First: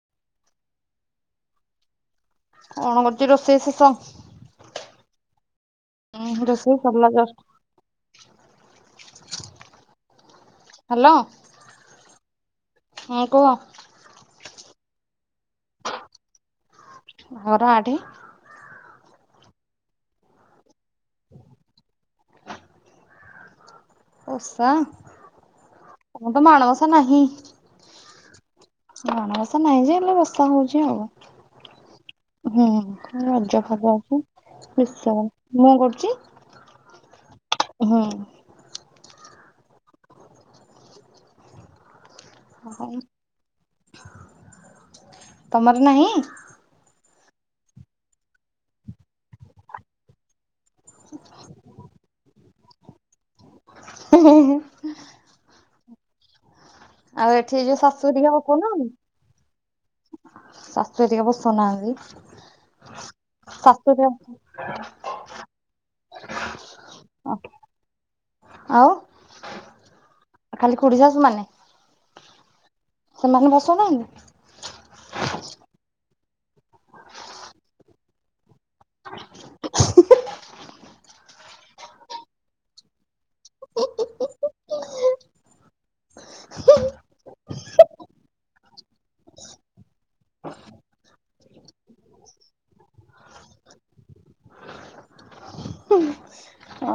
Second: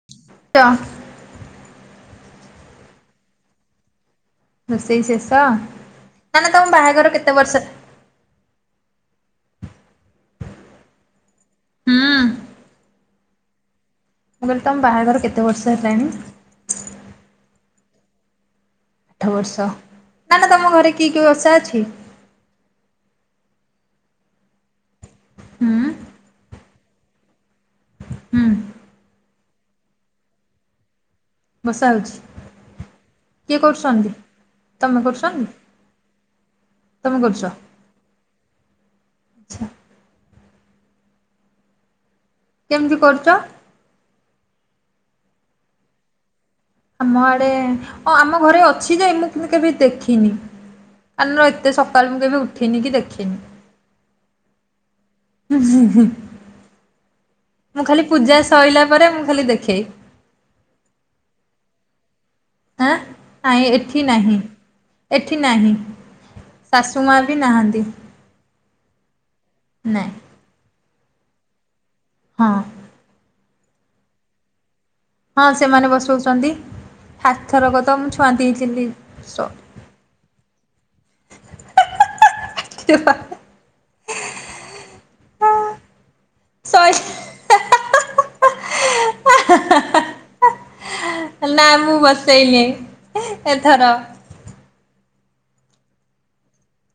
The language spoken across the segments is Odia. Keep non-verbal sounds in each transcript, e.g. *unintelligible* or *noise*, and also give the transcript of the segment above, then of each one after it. *unintelligible* କଣ କରୁଛି ରୋଷେଇ ଶେଷ। ରୋଷେଇ ଶେଷ, ଉଁ ନା ନା ରୋଷେଇ ତମ ସରିଲା ବାହାଘର ଜଷ୍ଟ। କେତେ ବର୍ଷ ହ୍ୟାଲୋ। ହୁଁ ମୁଁ ହଁ କୁହ। ମୁଁ କହିଲି ତମ ବାହାଘର କେତେ ବର୍ଷ ହେଲାଣି? ଘର ଆଠ। ଆଠ ବର୍ଷ ନା ନା ତମ ଘରେ କି କି ଓସା ଅଛି? ଓଷା। ହୁଁ। ଆମ ତ ମାଣ ବସା ନାହିଁ। ହୁଁ। ମାଣବସା ନାହିଁ ଯେ ହେଲେ ବସା ହଉଛି ବସା ହଉଛି। ଆଉ। ହୁଁ କିଏ ରଜ ଭାଗ କରୁଛନ୍ତି? ଅଛି ତମେ ନିଶ୍ଚ କରୁଛନ୍ତି? ମୁଁ କରୁଛି। ତମେ କରୁଛ? ହୁଁ। ଆଚ୍ଛା କେମିତି କରୁଛ? ତମର ନାହିଁ। ଆମ ଆଡେ ଅଁ ଆମ ଘରେ ଅଛି ଯେ ମୁଁ କିନ୍ତୁ କେବେ ଦେଖିନି। ଆନୁ ଏତେ ସକାଳ ମୁଁ କେବେ ଉଠିନି କି ଦେଖିନି। *unintelligible* ହୁଁ ହୁଁ ହୁଁ। ଆଉ ଏଠି ଯୋଉ ଶାଶୁ ହେରିକା ବସୋ ସଇଲା ଉନାହନ୍ତି। ପରେ ମୁଁ ଖାଲି ଦେଖେ। ଶାଶୁ ହେରିକା ବସୁନାହାନ୍ତି। ଆଁ ନାଇଁ ଏଠି ନାହିଁ, ଏଠି ନାହିଁ। ଶାଶୁ ମା ବି ନାହାନ୍ତି। ଆଉ ନାଇଁ ଖାଲି ଖୁଡି ଶାଶୁ ମାନେ। ହଁ। ସେମାନେ ବସଉନାହାନ୍ତି। ହଁ ସେମାନେ ବସଉଛନ୍ତି, ଖା ଥରକ ତ ମୁଁ ଛୁଆଁତି ହେଇଥିଲି। *unintelligible* *unintelligible* ସଇ *unintelligible* ନା ମୁଁ ବସେଇ ନେଇ ଏଥର।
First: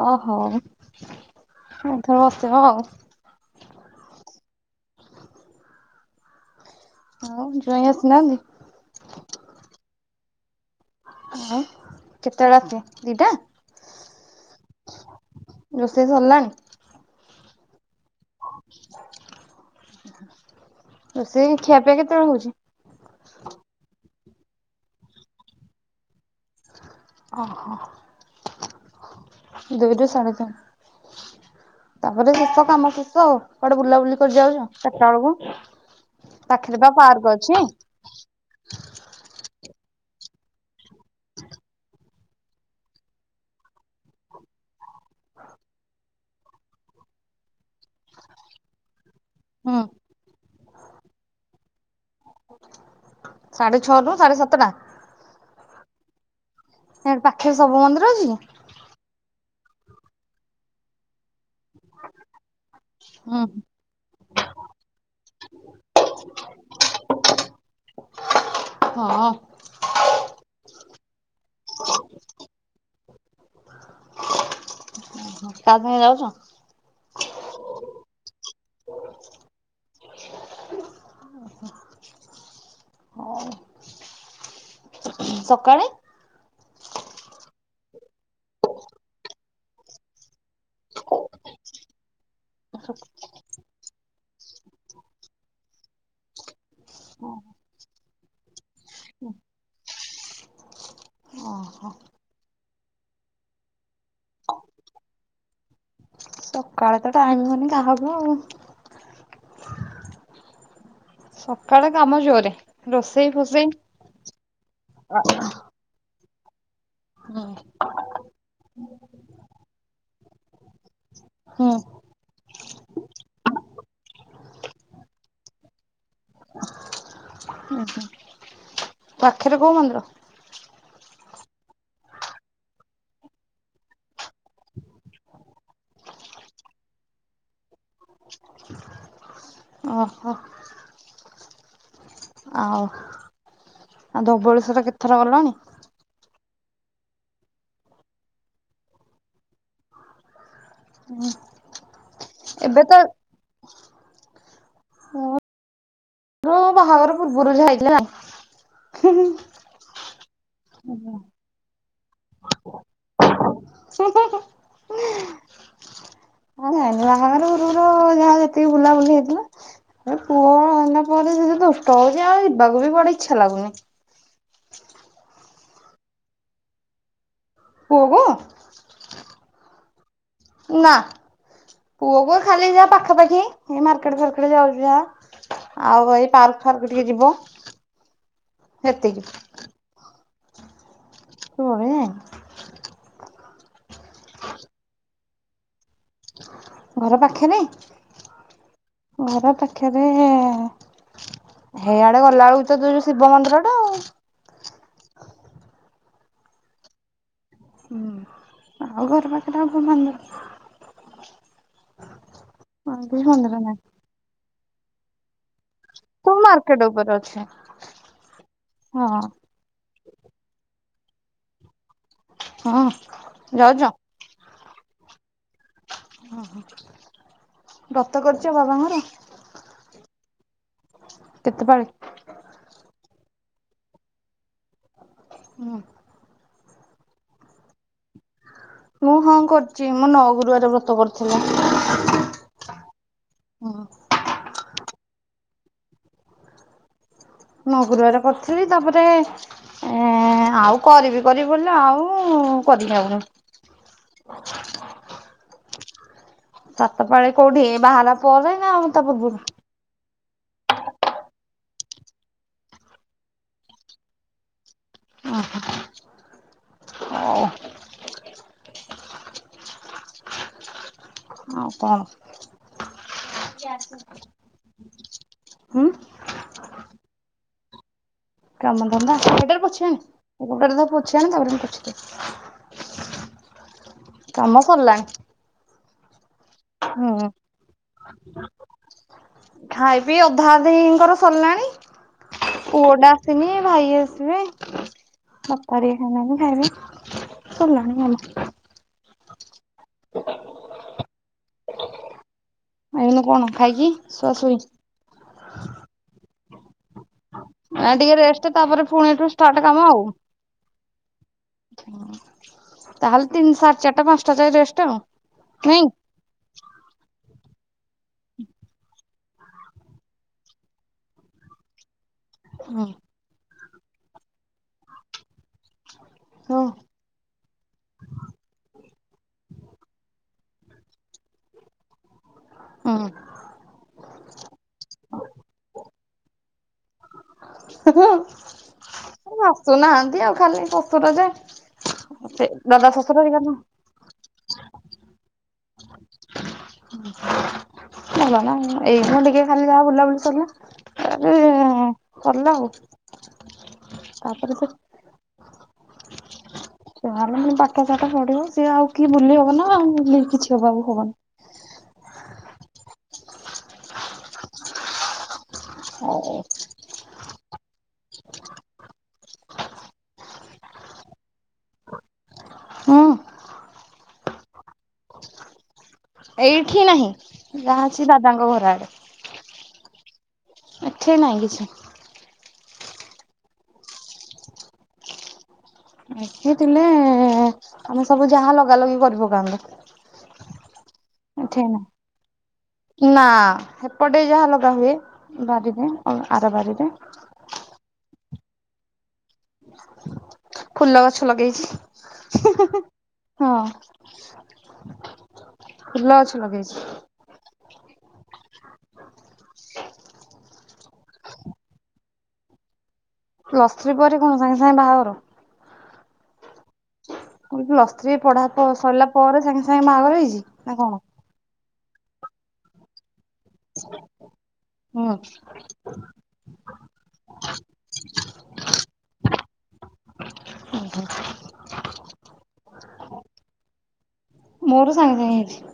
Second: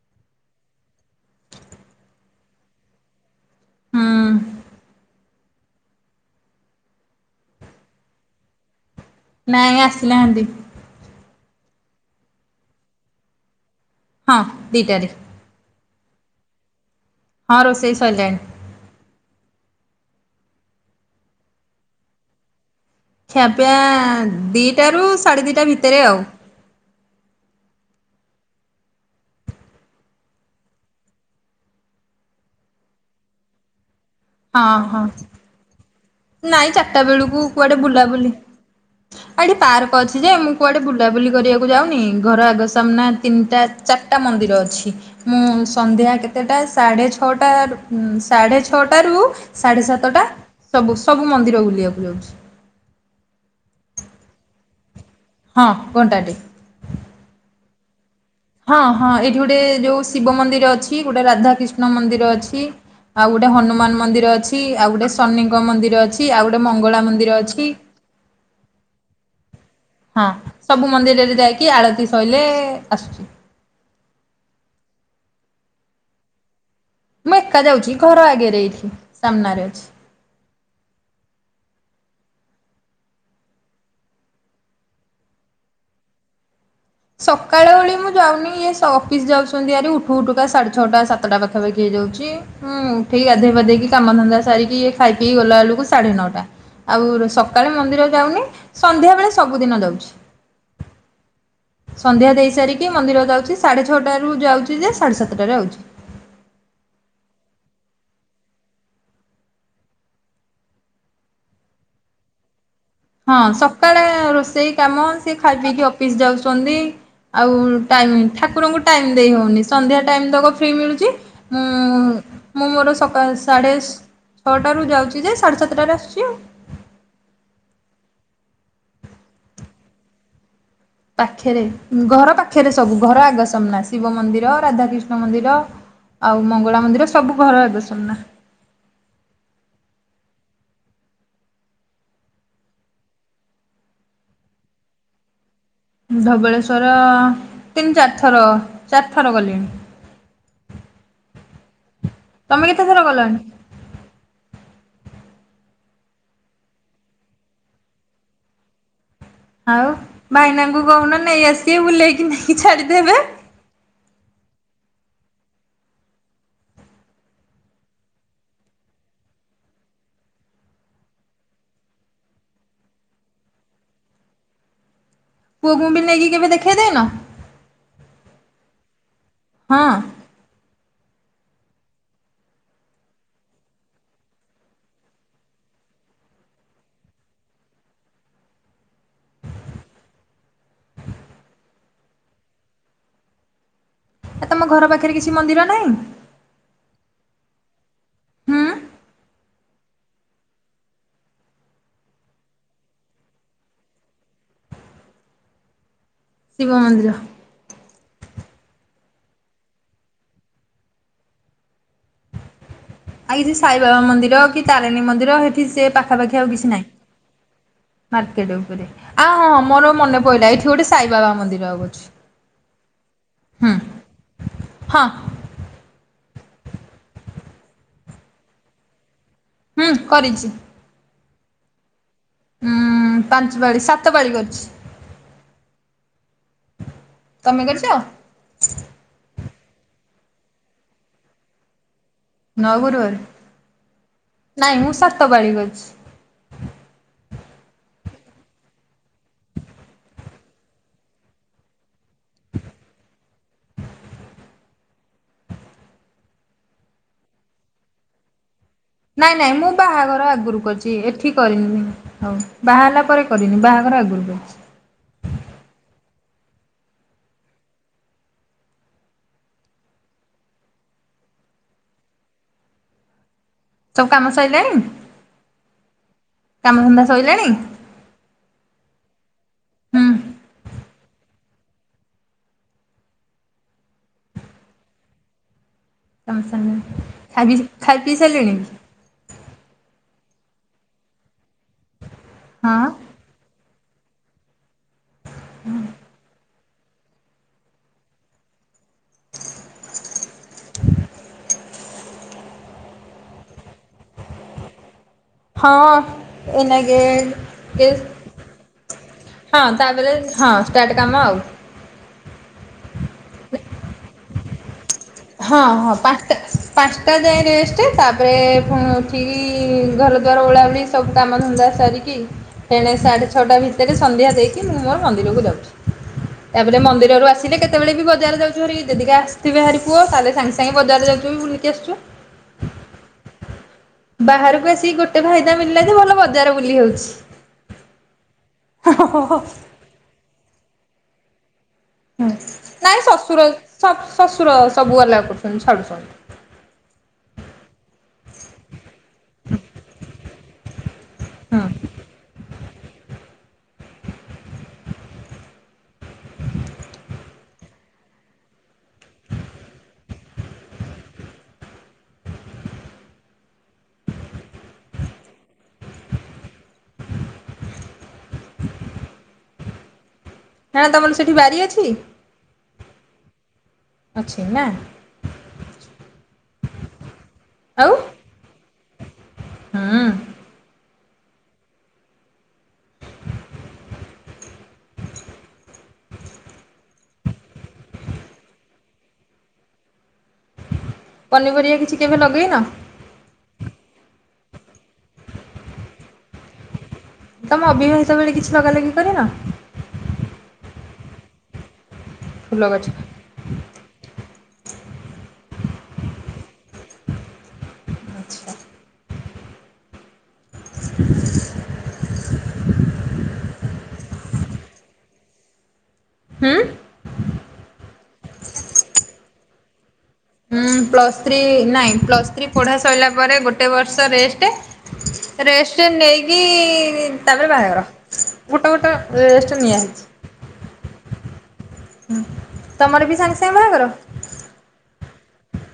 ଓହୋ ଉ ଏଥର ବସେଇବ ଆଉ। ହୁଁ। ଆଉ ଜ୍ୱାଇଁ ଆସିନାହାନ୍ତି? ନାଇଁ ଆସିନାହାନ୍ତି। ଆଉ କେତେବେଳେ ଆସିବେ ଦିଟା? ହଁ ଦିଟା ରେ। ରୋଷେଇ ସରିଲାଣି? ହଁ ରୋଷେଇ ସଇଲାଣି। ରୋଷେଇ ଖିଆ ପିଆ କେତେବେଳେ ହଉଚି? ଖିଆ ପିଆ ଦିଇଟାରୁ ସାଢ଼େ ଦିଇଟା ଭିତରେ ଆଉ। ଅ ହ। ଦୁଇରୁୁ ସାଢେ ଦୁଇ। ତାପରେ ଶେଷ କାମ ଶେଷ ଆଉ। କୁଆଡେ ବୁଲାବୁଲି କରି ହଁ ଯାଉଚ ହଁ ଚାରଟା ବେଳକୁ? ନାଇଁ ପାଖରେ ବା ଚାରିଟା ପାର୍କ ବେଳକୁ ଅଛି କୁଆଡେ ହୁଁ ବୁଲାବୁଲି ଆ ଏଠି ପାର୍କ ଅଛି ଯେ ମୁଁ କୁଆଡେ ବୁଲାବୁଲି କରିବାକୁ ଯାଉନି। ଘର ଆଗ ସାମ୍ନା ତିନିଟା ଚାରିଟା ମନ୍ଦିର ଅଛି। ମୁଁ ସନ୍ଧ୍ୟା କେତେଟା ସାଢେ ଛଅଟା ରୁ ସାଢେ ଛଅଟାରୁ ସାଢ଼େ ସାତଟା ସବୁ ସବୁ ମନ୍ଦିର ବୁଲିବାକୁ ଯାଉଚି। ସାଢେ ଛଅରୁୁ ସାଢେ ସାତଟା? ହଁ ଘଣ୍ଟା ଟେ। ସିଆଡେ ପାଖେରେ ସବୁ ମନ୍ଦିର ଅଛି? ହଁ ହଁ ଏଇଠି ଗୋଟେ ଯୋଉ ଶିବ ମନ୍ଦିର ଅଛି, ଗୋଟେ ରାଧାକ୍ରିଷ୍ଣ ମନ୍ଦିର ଅଛି। ଆଉ ହୁଁ ଗୋଟେ ହନୁମାନ ମନ୍ଦିର ଅଛି, ଆଉ ଗୋଟେ ଶନିଙ୍କ ମନ୍ଦିର ଅଛି, ଆଉ ଗୋଟେ ମଙ୍ଗଳା ମନ୍ଦିର ଅଛି। ହଁ। ହଁ। ସବୁ ମନ୍ଦିରରେ ଯାଇକି ଆଳତି ଶଇଲେ ଆସୁଚି। କାହା ସାଙ୍ଗେ ଯାଉଚ? ମୁଁ ଏକା ଯାଉଚି ଘର ଆଗେରେ ଏଇଠି ସାମ୍ନାରେ ଅଛି। ସକାଳେ? ସକାଳ ଓଳି ମୁଁ ଯାଉନି ଇଏ ଅଫିସ୍ ଯାଉଛନ୍ତି ଭାରି ଉଠୁ ଉଠୁକା ସାଢ଼େ ଛଅଟା ସାତଟା ପାଖାପାଖି ହେଇଯାଉଚି। ହୁଁ ଉଠିକି ଗାଧେଇ ପାଧେଇକି କାମଧନ୍ଦା ସାରିକି ଇଏ ଖାଇ ପିଇକି ଗଲା ବେଳକୁ ସାଢେ ନଅ ଟା। ଆଉ ସକାଳେ ମନ୍ଦିର ଯାଉନି। ସନ୍ଧ୍ୟାବେଳେ ସବୁଦିନ ଯାଉଚି। ଓହୋ ସନ୍ଧ୍ୟା ଦେଇସାରିକି ମନ୍ଦିର ଯାଉଚି, ସାଢ଼େ ଛଅଟାରୁ ଯାଉଚି ଯେ ସାଢ଼େ ସାତଟାରେ ଆଉଚି। ସକାଳେ ତ ଟାଇମ ହଉନି କାହାକୁ ଆଉ। ସକାଳେ କାମ ଜୋରେ। ରୋଷେଇ ହଁ ଫୋଷେଇ ସକାଳେ ରୋଷେଇ କାମ। ସେ ଖାଇ ପିଇକି ଅଫିସ୍ ଯାଉଛନ୍ତି। ଆଉ ଟାଇମି ଠାକୁରଙ୍କୁ ଟାଇମ୍ ଦେଇ ହଉନି। ସନ୍ଧ୍ୟା ଟାଇମ୍ ତକ ଫ୍ରି ମିଳୁଚି। ହୁଁ ମୁଁ ମୁଁ ମୋର ସକାଳ ସାଢ଼େ ଛଅଟାରୁ ଯାଉଚି ଯେ ସାଢ଼େ ସାତଟାରେ ଆସୁଚି ଆଉ। ଉଁ ହୁଁ। ପାଖେରେ କୋଉ ମନ୍ଦିର? ପାଖେରେ, ଘର ପାଖେରେ ସବୁ। ଘର ଆଗ ସାମ୍ନା ଶିବ ମନ୍ଦିର, ରାଧାକ୍ରିଷ୍ଣ ମନ୍ଦିର। ଆଉ ମଙ୍ଗଳା ମନ୍ଦିର ସବୁ ଘର ଆଗ ସାମ୍ନା। ଅ ହ। ଆଉ, ଆଉ ଧବଳେଶ୍ୱର କେତ ଥର ଗଲଣି? ଧବଳେଶ୍ଵର ତିନି ଚାରି ଥର ଚାରିଥର ଗଲିଣି। *unintelligible* ତମେ ଏବେ ତ କେତେଥର ଗଲଣି? ମୁଁ ମୋ ବାହାଘର ପୂର୍ବରୁ ଯାହା। *unintelligible* ଆଉ ଭାଇନାଙ୍କୁ କହୁନ ନେଇ ଆସିବେ ବୁଲେଇକି ନେଇକି ଛାଡିଦେବେ। ହୁଁ ହୁଁ ହୁଁ। ହଁ ଭାଇନା ବାହାଘର ପୂର୍ବରୁ ଯାହା ଯେତିକି ବୁଲାବୁଲି ହେଇଥିଲା। ଏ ପୁଅ ହେଲା ପରେ ସେ ଯୋଉ ଦୁଷ୍ଟ ହଉଛି ଆଉ ଯିବାକୁ ବି କୁଆଡେ ଇଚ୍ଛା ଲାଗୁନି। ପୁଅକୁ ବି ନେଇକି କେବେ ଦେଖେଇ ଦେଇନ? ପୁଅକୁ? ହଁ। ନା। ପୁଅକୁ ଖାଲି ଯାହା ପାଖା ପାଖି ହେଇ ମାର୍କେଟ ଫାର୍କେଟ ଯାଉଛି ଯାହା। ଆଉ ଏଇ ପାର୍କ ଫାର୍କ ଟିକେ ଯିବ ସେତିକି। ଫୁଣି ଆଉ। ଏ ତମ ଘର ପାଖରେ କିଛି ମନ୍ଦିର ନାହିଁ? ଘର ପାଖେରେ? ହୁଁ ଘର ପାଖେରେ ହେଇଆଡେ ଗଲାବେଳକୁ ତ ଯୋଉ ଯୋଉ ଶିବ ମନ୍ଦିର ଟା ଆଉ। ଶିବ ମନ୍ଦିର। ହୁଁ ଆଉ ଘର ପାଖରେ ଆଉ କୋଉ ମନ୍ଦିର। ମନ୍ଦିର ଆଇ ଜି ଫନ୍ଦିର ନାହିଁ ସାଇବାବା ମନ୍ଦିର କି ତାରିଣୀ ମନ୍ଦିର ସେଠି ସେ ପାଖା ତୁ ପାଖି ଆଉ କିଛି ମାର୍କେଟ ନାହିଁ। ଉପରେ ଅଛୁ ମାର୍କେଟ ଉପରେ ଆଉ ହଁ ହଁ ମୋର ମନେ ପଇଲା ଏଇଠି ଏଠି ଗୋଟେ ସାଇବାବା ମନ୍ଦିର ଆଉ ଅଛି। ହଁ ହୁଁ ଯାଉଛ? ହଁ। ଓହୋ ବ୍ରତ କରୁଛ ବାବାଙ୍କର? ହୁଁ କରିଛି। କେତେ ପାଳି? ଉୁଁ ପାଞ୍ଚ ପାଳି ସାତ ପାଳି କରିଛି। ହୁଁ। ତମେ କରିଛ? ମୁଁ ହଁ କରୁଛି ମୁଁ ନଅଗୁରୁବାରେ ବ୍ରତ କରିଥିଲି। ନଅ ଗୁରୁବାର ହୁଁ ନାଇଁ ମୁଁ ସାତ ପାଳି କରିଛି। ମୁ ଗୁରୁବାର କରିଥିଲି ତାପରେ ଏ ଆଉ କରିବି କରିବି ବୋଲି ଆଉ କରିପାରୁନି। ସାତ ପାଳି କୋଉଠି ବାହାହେଲା ପରେ ନା ତା ନାଇଁ ପୂର୍ବରୁ ନାଇଁ ମୁଁ ବାହାଘର ଆଗରୁ କରିଛି ଏଠି କରିନିନି ହଉ ବାହା ହେଲା ପରେ କରିନି ବାହାଘର ଆଗରୁ କରିଛି। ଓହ। ଆଉ କଣ? ସବୁ କାମ ସରିଲାଣି ହୁଁ କାମଧନ୍ଦା ସଇଲାଣି? କାମ ଧନ୍ଦା ସେଇଟାର ପୋଛି ହୁଁ ହୋନି ତାପରେ ମୁଁ ପୋଛିଦେବି। କାମ ସରିଲାଣୀ। ତମ ସାଙ୍ଗରେ ହଁ। ଆଗିଚି ଖାଇ ପିଇ ସାରିଲେଣି? ଖାଇ ପିଇ ଅଧା ଅଧିଙ୍କର ସରିଲାଣି ହଁ ପୁଅ ଟା ଆସିନି ଭାଇ ଆସିବେ ବାପା ହେରିକା ଖାଇନାହାନ୍ତୀ ଖାଇବେ। ସରିଲାଣି କାମ। ଏଇନୁ କଣ ଖାଇକି ଶୁଆ ଶୋଇଚି। ହଁ ଏଇନାକେ ଏ ଆ ଟିକେ ରେଷ୍ଟ ତାପରେ ପୁଣି ହେଠୁ ଷ୍ଟାର୍ଟ ହଁ କାମ ଆଉ। ତାପରେ ହଁ ଷ୍ଟାର୍ଟ କାମ ଆଉ ତାହେଲେ ତିନି ସାଢ ଚାରିଟା ପାଞ୍ଚଟା ଯାଏ ରେଷ୍ଟ୍ ଆଉ। ହଁ ନାଇଁ ହଁ ପାଞ୍ଚଟା ପାଞ୍ଚଟା ଯାଏ ରେଷ୍ଟ ତାପରେ ପୁଣି ଉଠିକି ଘର ଦ୍ୱାର ଓଳା ଓଳି ସବୁ କାମ ଧନ୍ଦା ସାରିକି ହୁଁ ଏଣେ ସାଢେ ଛଅଟା ଭିତେରେ ସନ୍ଧ୍ୟା ଦେଇକି ମୁଁ ମୋର ମନ୍ଦିରକୁ ଯାଉଚି ତାପରେ ହଉ ମନ୍ଦିର୍ ଜାରୁ ଆସିଲେ କେତେବେଳେ ବି ବଜାର ଯାଉଚୁ ହାରି ଯଦିକେ ଆସିବେ ହାରି ପୁଅ ତାହେଲେ ସାଙ୍ଗ୍ ସାଙ୍ଗେ ବଜାର ଯାଉଚୁ ବି ବୁଲିକି ଆସୁଚୁ। ଓ ହୋ। ବାହାରକୁ ଆସି ଗୋଟେ ଫାଇଦା ମିଳିଲା ଯେ ଭଲ ବଜାର ବୁଲି ହଉଚି। ଶାଶୁ ହୁଁ ନାହାନ୍ତି ଆଉ ଖାଲି ଶଶୁର ଯେ ସେ ଦଦା ଶଶୁର ଏଇ କାମ। ସବ୍- ଶଶୁର ସବୁ ଅଲଗା କରୁଚନ୍ତି ଛାଡୁଚନ୍ତି। ହଁ- ପରା ଏଇନୁ ଟିକେ ଖାଲି ଯାହା ବୁଲାବୁଲି ସରିଲା। ହୁଁ ଆରେ ସର୍ଲା ଆଉ ତାପରେ ତ *inaudible* ଛୁଆ ମାନେ ପାଠ ସାଠ ପଢିବ ସିଏ ଆଉ କି ବୁଲି ହବ ନା ଆଉ ବି କିଛି ହବ ଆଉ ହବନି। ହୋ। ହାଁ ତମର ସେଠି ବାରି ଅଛି? ହଁ। ଅଛି ନା? ଏଇଠି ନାହିଁ ଯାହା ଆଉ ଅଛି ଦାଦାଙ୍କ ଘର ଆଡେ। ହୁଁ। ଏଠି ନାହିଁ କିଛି। ଏଠିଥିଲେ ଆମେ ସବୁ ଯାହା ଲଗା ଲଗି କରି ପକାନ୍ତୁ। ଏଠି ପନିପରିବା କିଛି କେବେ ଲଗେଇନ? ନାହିଁ। ନା ହେପଟେ ଯାହା ଲଗା ହୁଏ ବାରିରେ ଆର ବାରିରେ। ତମେ ଅବିବାହିତ ବେଳେ କିଛି ଲଗା ଲଗି କରିନ? ଫୁଲ ଗଛ ଲଗେଇଚି। ଫୁଲ ଗଛ? ହଁ -ଫୁଲ ଲଗେଇଚି। ଆଚ୍ଛା *inaudible* ପ୍ଲସ୍ ଥ୍ରୀ ପରେ କଣ୍ ସାଙ୍ଗେ ସାଙ୍ଗେ ବାହାଘର? ହୁଁ। ମୁଁ କହିଲି ପ୍ଲସ୍ ଥ୍ରୀ ପଢା ତ ସରିଲା ପରେ ସାଙ୍ଗେ ସାଙ୍ଗେ ବାହାଘର ହେଇଚି? ଉଁ -ପ୍ଲସ୍ ଥ୍ରୀ -ନାଇଁ ପ୍ଲସ୍ ଥ୍ରୀ ପଢ଼ା ସଇଲା ପରେ ଗୋଟେ ବର୍ଷ ରେଷ୍ଟେ ହୁଁ ରେଷ୍ଟେ ନେଇକି ତାପରେ ବାହାଘର। ଗୋଟେ ଗୋଟେ ରେଷ୍ଟେ ନିଆ ହେଇଚି। *inaudible* ତମର ବି ସାଙ୍ଗେ ସାଙ୍ଗେ ବାହାଘର? ମୋର ସାଙ୍ଗେ ସାଙ୍ଗେ ହେଇଚି।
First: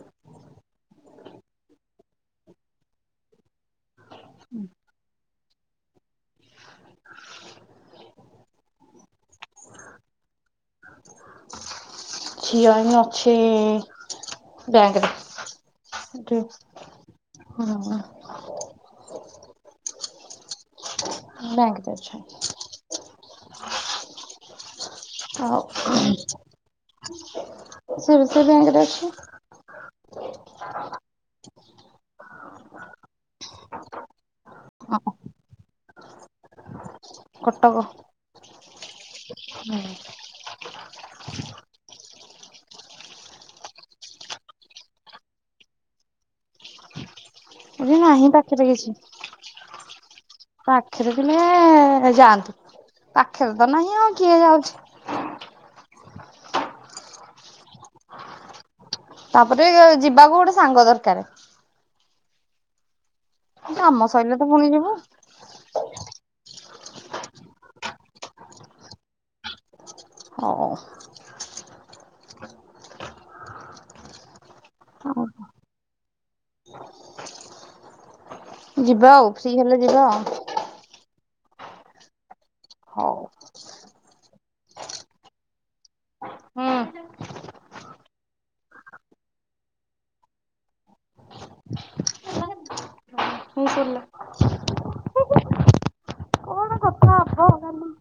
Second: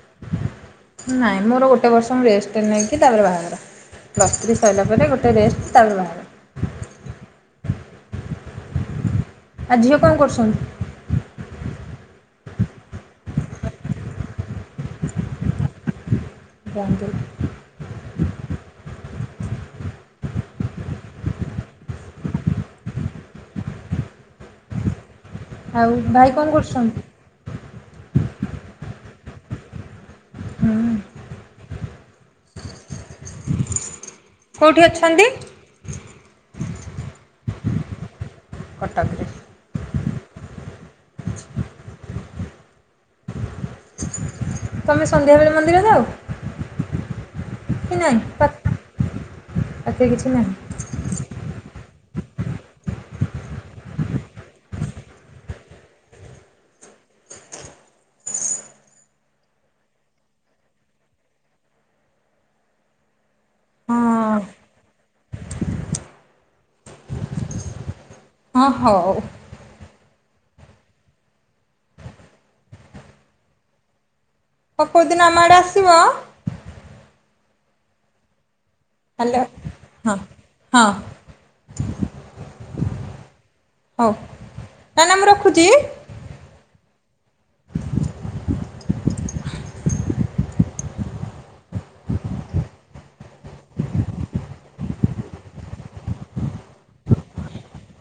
ନାଇଁ ମୋର ଗୋଟେ ବର୍ଷ ମୁଁ ରେଷ୍ଟ ନେଇକି ତାପରେ ବାହାଘର ପ୍ଲସ ଥ୍ରୀ ସରିଲା ପରେ ଗୋଟେ ରେଷ୍ଟ୍ ତା ପରେ ବାହାଘର। ଆ ଝିଅ କଣ କରୁସନ୍ତି? ଝିଅ ଏଇନେ ଅଛି ବ୍ୟାଙ୍କରେ। ବ୍ୟାଙ୍କରେ। *inaudible* ବ୍ୟାଙ୍କ୍ ରେ ଅଛନ୍ତି। ଆଉ ଭାଇ କଣ କରୁଛନ୍ତି? *unintelligible* ବ୍ୟାଙ୍କରେ ଅଛି। ହୁଁ। କଉଠି ହଁ ଅଛନ୍ତି? କଟକ। କଟକ୍ ରେ। ହଁ। ତମେ ସନ୍ଧ୍ୟାବେଳେ ମନ୍ଦିର ଯାଅ? ଏଠି କି ନାଇଁ? ନାହିଁ ପାଖରେ କିଛି ପା ପାଖରେ କିଛି ନାହିଁ। ପାଖରେ କିମେ ଯାଆନ୍ତୁ ପାଖରେ ତ ନାହିଁ ଆଉ କିଏ ଯାଉଛି। ତାପରେ ଯିବାକୁ ଗୋଟେ ସାଙ୍ଗ ଦରକାର। ଆମ ଶର ତ ହଁ ପୁଣି ଯିବ। ହଁ ହଉ ଓଉ। ହଉ ଆଉ କଉଦିନ ଆମ ଆଡ଼େ ଆସିବ। ଯିବା ଆଉ ହ୍ୟାଲୋ ଫ୍ରି ହେଲେ ଯିବା ହଁ ଆଉ। ହଁ। ହଉ ହଉ ନା ନା ମୁଁ ରଖୁଛି। ହୁଁ ସରିଲା କଣ କଥା ହବ କାଲି